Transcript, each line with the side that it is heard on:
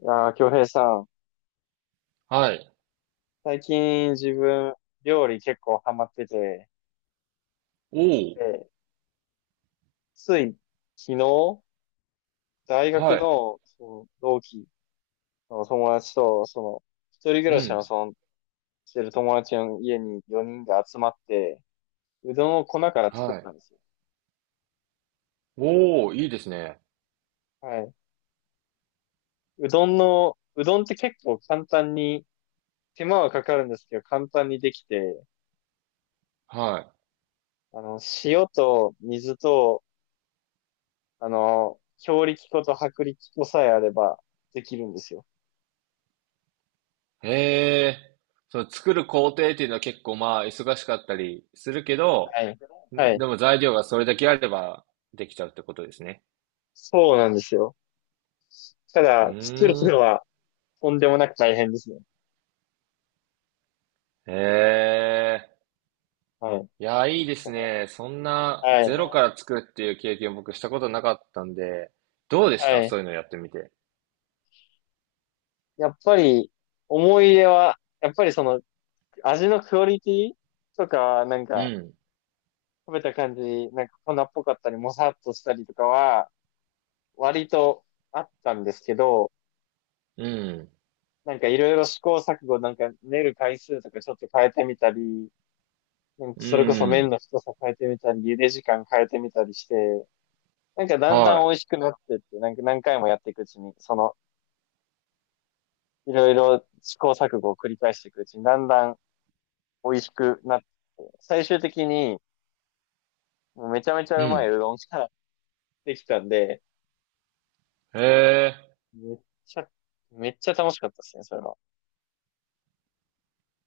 left: いやー、京平さん、
right: はい。
left: 最近自分、料理結構ハマってて、
right: おお。
left: で、つい昨日、大学
right: はい。
left: の、同期の友達と、一人暮
right: う
left: らしの、
right: ん。
left: してる友達の家に4人で集まって、うどんを粉から作っ
right: はい。
left: たんですよ。
right: おお、いいですね。
left: はい。うどんって結構簡単に、手間はかかるんですけど、簡単にできて、
right: は
left: 塩と水と、強力粉と薄力粉さえあればできるんですよ。
right: い。へえ。その作る工程っていうのは結構まあ忙しかったりするけ
left: は
right: ど、
left: い。は
right: ん
left: い。
right: でも材料がそれだけあればできちゃうってことですね。
left: そうなんですよ。た
right: う
left: だ、作る
right: ー
left: の
right: ん。
left: はとんでもなく大変ですね。
right: へえ。
left: はい。
right: いや、いいですね。そんな
left: はい。
right: ゼロから作るっていう経験僕したことなかったんで、どうでした
left: はい。
right: そういうのやってみて？
left: やっぱり、思い出は、やっぱり味のクオリティとか、なん
right: う
left: か、
right: ん。
left: 食べた感じ、なんか粉っぽかったり、もさっとしたりとかは、割とあったんですけど、
right: うん。
left: なんかいろいろ試行錯誤、なんか練る回数とかちょっと変えてみたり、なんか
right: う
left: それこそ麺
right: ん。
left: の太さ変えてみたり、茹で時間変えてみたりして、
right: はい。うん。へえ。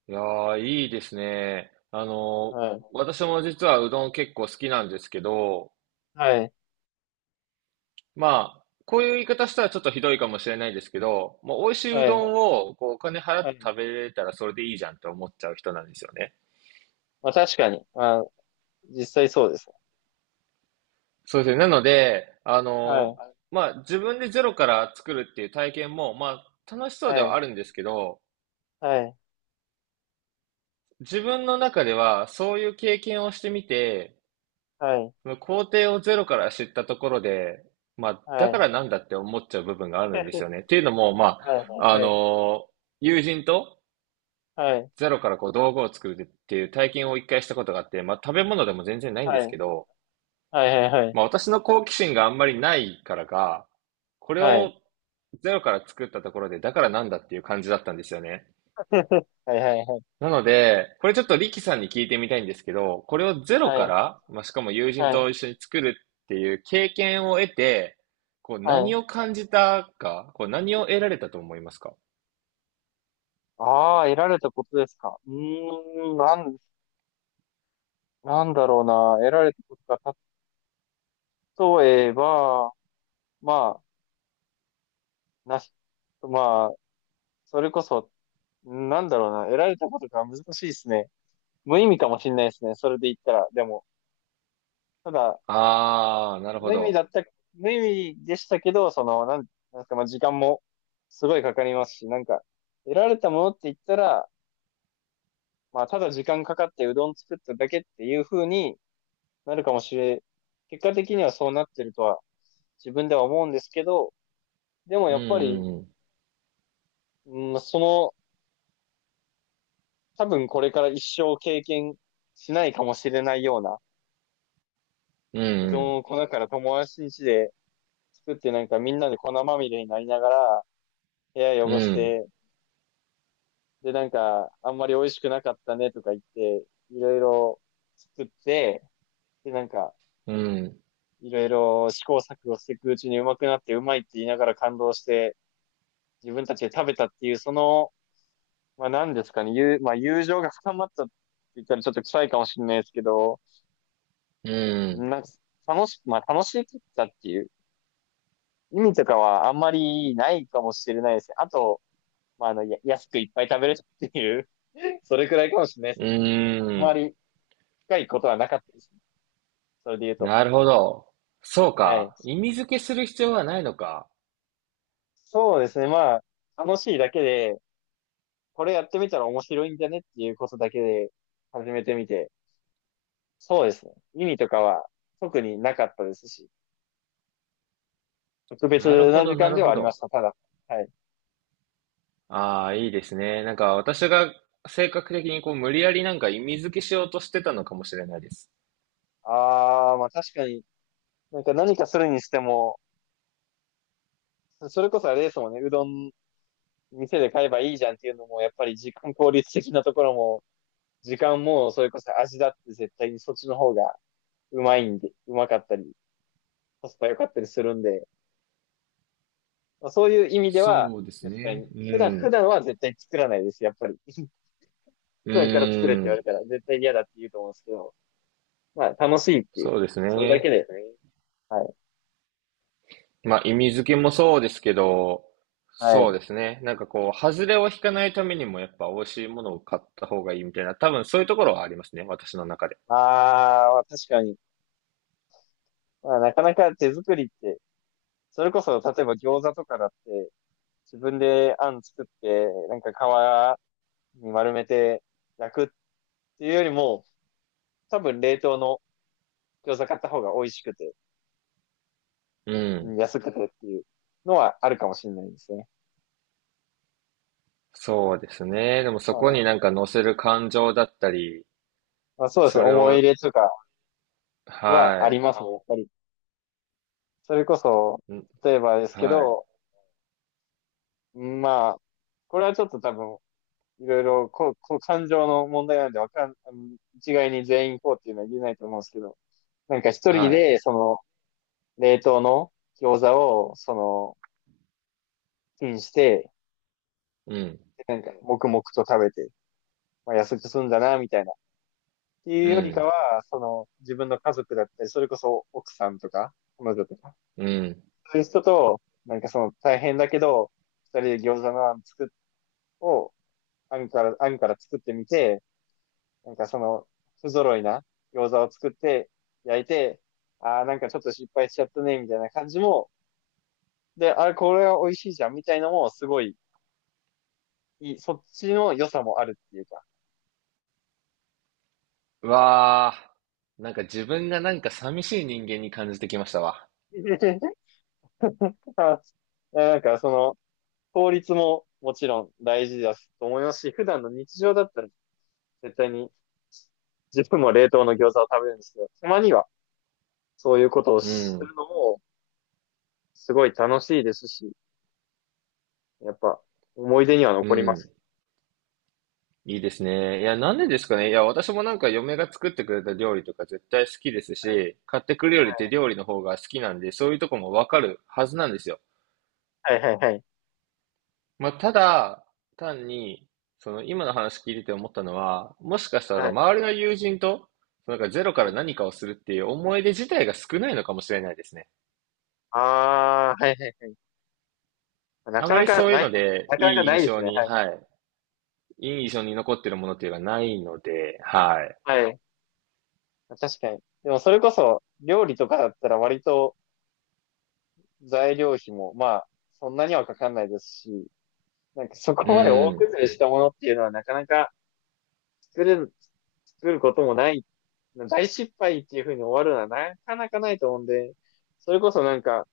right: いやー、いいですね。私も実はうどん結構好きなんですけど、まあ、こういう言い方したらちょっとひどいかもしれないですけど、もう美味しいうどんをこうお金払って食べれたらそれでいいじゃんって思っちゃう人なんですよね。そうですね。なので、まあ、自分でゼロから作るっていう体験も、まあ、楽しそうではあるんですけど、自分の中ではそういう経験をしてみて、その工程をゼロから知ったところで、まあ、だからなんだって思っちゃう部分があるんですよね。っていうのも、まあ、あの友人とゼロからこう道具を作るっていう体験を一回したことがあって、まあ、食べ物でも全然ないんですけど、まあ、私の好奇心があんまりないからか、これをゼロから作ったところで、だからなんだっていう感じだったんですよね。なので、これちょっとリキさんに聞いてみたいんですけど、これをゼロから、まあ、しかも友人と一緒に作るっていう経験を得て、こう何を感じたか、こう何を得られたと思いますか？
left: ああ、得られたことですか。なんだろうな。得られたことか。例えば、まあ、なし、まあ、それこそ、なんだろうな。得られたことが難しいですね。無意味かもしれないですね。それで言ったら。でも、ただ、
right: ああー、なるほ
left: 無意味
right: ど。
left: だった、無意味でしたけど、なんですか、まあ、時間もすごいかかりますし、なんか、得られたものって言ったら、まあ、ただ時間かかってうどん作っただけっていう風になるかもしれ、結果的にはそうなってるとは自分では思うんですけど、でも
right: う
left: やっぱり、
right: ん、
left: うん、その、多分これから一生経験しないかもしれないような、
right: う
left: うどん
right: ん、
left: を粉から友達ん家で作ってなんかみんなで粉まみれになりながら、部屋
right: うん、
left: 汚し
right: うん、
left: て、でなんか、あんまり美味しくなかったねとか言って、いろいろ作って、でなんか、
right: うん、
left: いろいろ試行錯誤していくうちにうまくなってうまいって言いながら感動して、自分たちで食べたっていう、その、まあ何ですかね、まあ、友情が深まったって言ったらちょっと臭いかもしれないですけど、
right: うん、
left: なんか楽し、まあ楽しかったっていう意味とかはあんまりないかもしれないですね。あと、まあ安くいっぱい食べれたっていう それくらいかもしれないですね。あ
right: う
left: ま
right: ん。
left: り深いことはなかったですね。それで言うと。
right: なるほど。そう
left: はい。
right: か。意味付けする必要はないのか。
left: そうですね、まあ楽しいだけで、これやってみたら面白いんじゃねっていうことだけで始めてみて、そうですね。意味とかは特になかったですし、特別
right: なる
left: な
right: ほ
left: 時
right: ど、な
left: 間
right: る
left: では
right: ほ
left: ありま
right: ど。
left: した、ただ。はい。
right: ああ、いいですね。なんか私が性格的にこう無理やりなんか意味付けしようとしてたのかもしれないです。
left: ああ、まあ確かに、なんか何かするにしても、それこそあれですもんね、うどん店で買えばいいじゃんっていうのも、やっぱり時間効率的なところも、時間もそれこそ味だって絶対にそっちの方がうまいんで、うまかったり、コスパ良かったりするんで、まあ、そういう意味では、
right: そうです
left: 絶対
right: ね。
left: に、
right: ううん。
left: 普
right: ん。
left: 段は絶対作らないです、やっぱり。
right: う
left: 普段から作れって
right: ー
left: 言わ
right: ん。
left: れたら絶対に嫌だって言うと思うんですけど、まあ楽しいっていう、
right: そうです
left: それだ
right: ね。
left: けだよね。はい。
right: まあ意味付けもそうですけど、
left: は
right: そう
left: い。
right: ですね。なんかこう、外れを引かないためにもやっぱ美味しいものを買った方がいいみたいな、多分そういうところはありますね。私の中で。
left: あーまあ、確かに。まあ、なかなか手作りって、それこそ、例えば餃子とかだって、自分であん作って、なんか皮に丸めて焼くっていうよりも、多分冷凍の餃子買った方が美味しくて、
right: う
left: うん
right: ん。
left: 安くてっていうのはあるかもしれないですね。
right: そうですね。でも
left: あ
right: そこに
left: の
right: なんか乗せる感情だったり、
left: まあ、そうです
right: そ
left: ね。
right: れ
left: 思い入
right: を、
left: れとかはあ
right: は
left: りますね、やっぱり。それこそ、
right: い。ん。
left: 例えばですけ
right: はい。
left: ど、まあ、これはちょっと多分いろいろ、感情の問題なんで、わかん、あの一概に全員こうっていうのは言えないと思うんですけど、なんか一人
right: はい。
left: で、冷凍の餃子を、チンして、
right: うん。
left: なんか、黙々と食べて、まあ、痩せて済んだな、みたいな。ってい
right: う
left: うよりか
right: ん、
left: は、その、自分の家族だったり、それこそ奥さんとか、彼女とか、
right: うん。
left: そういう人と、なんかその、大変だけど、二人で餃子のあん作っ、を、あんから、作ってみて、なんかその、不揃いな餃子を作って焼いて、ああ、なんかちょっと失敗しちゃったね、みたいな感じも、で、あれ、これは美味しいじゃん、みたいのも、すごい、いい、そっちの良さもあるっていうか。
right: うわあ、なんか自分がなんか寂しい人間に感じてきましたわ。
left: あなんかその、効率ももちろん大事だと思いますし、普段の日常だったら絶対に自分も冷凍の餃子を食べるんですけど、たまにはそういうことを
right: う
left: す
right: ん、
left: るのもすごい楽しいですし、やっぱ思い出には
right: う
left: 残ります
right: ん。
left: ね。
right: いいですね。いや、なんでですかね。いや、私もなんか嫁が作ってくれた料理とか絶対好きですし、買ってくるよりって料理の方が好きなんで、そういうとこもわかるはずなんですよ。
left: はいはいはい。
right: まあ、ただ、単に、その今の話聞いてて思ったのは、もしかした
left: は
right: ら
left: い。
right: 周りの友人と、なんかゼロか
left: は
right: ら
left: い
right: 何かをするっていう思い出自体が少ないのかもしれないですね。
left: ああ、はいはいはい。な
right: あ
left: か
right: ま
left: な
right: り
left: か
right: そういう
left: ない、
right: ので、
left: なか
right: い
left: なか
right: い
left: な
right: 印
left: いです
right: 象
left: ね。
right: に、
left: はい。
right: はい。いい印象に残ってるものっていうのがないので、はい。
left: はい。確かに。でもそれこそ、料理とかだったら割と材料費も、まあ、そんなにはかかんないですし、なんかそ
right: う
left: こまで大
right: ん。
left: 崩れしたものっていうのはなかなか作れる、作ることもない、大失敗っていう風に終わるのはなかなかないと思うんで、それこそなんか、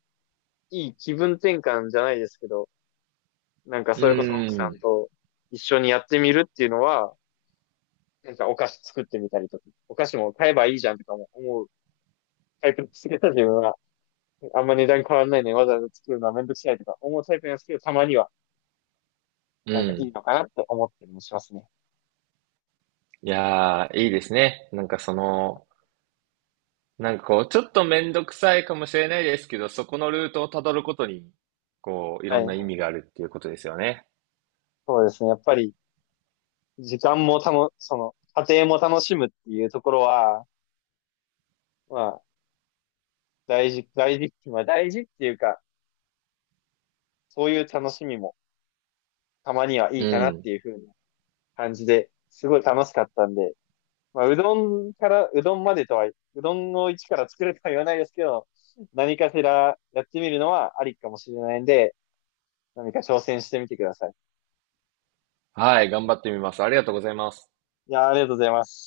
left: いい気分転換じゃないですけど、なんか
right: う
left: それこそ奥さ
right: ん。
left: んと一緒にやってみるっていうのは、なんかお菓子作ってみたりとか、お菓子も買えばいいじゃんとかも思うタイプですけど、自分は。あんま値段変わんないのにわざわざ作るのはめんどくさいとか思うタイプなんですけど、たまには
right: う
left: なんかいい
right: ん。
left: のかなって思ったりもしますね。
right: いやー、いいですね。なんかその、なんかこう、ちょっとめんどくさいかもしれないですけど、そこのルートをたどることに、こう、い
left: は
right: ろん
left: い。
right: な意味があるっていうことですよね。
left: そうですね。やっぱり時間もたの、その、家庭も楽しむっていうところは、まあ、大事、大事、まあ大事っていうか、そういう楽しみもたまにはい
right: う
left: いかなっ
right: ん。
left: ていう風な感じで、すごい楽しかったんで、まあ、うどんから、うどんまでとは、うどんを一から作るとは言わないですけど、何かしらやってみるのはありかもしれないんで、何か挑戦してみてください。
right: はい、頑張ってみます。ありがとうございます。
left: いやー、ありがとうございます。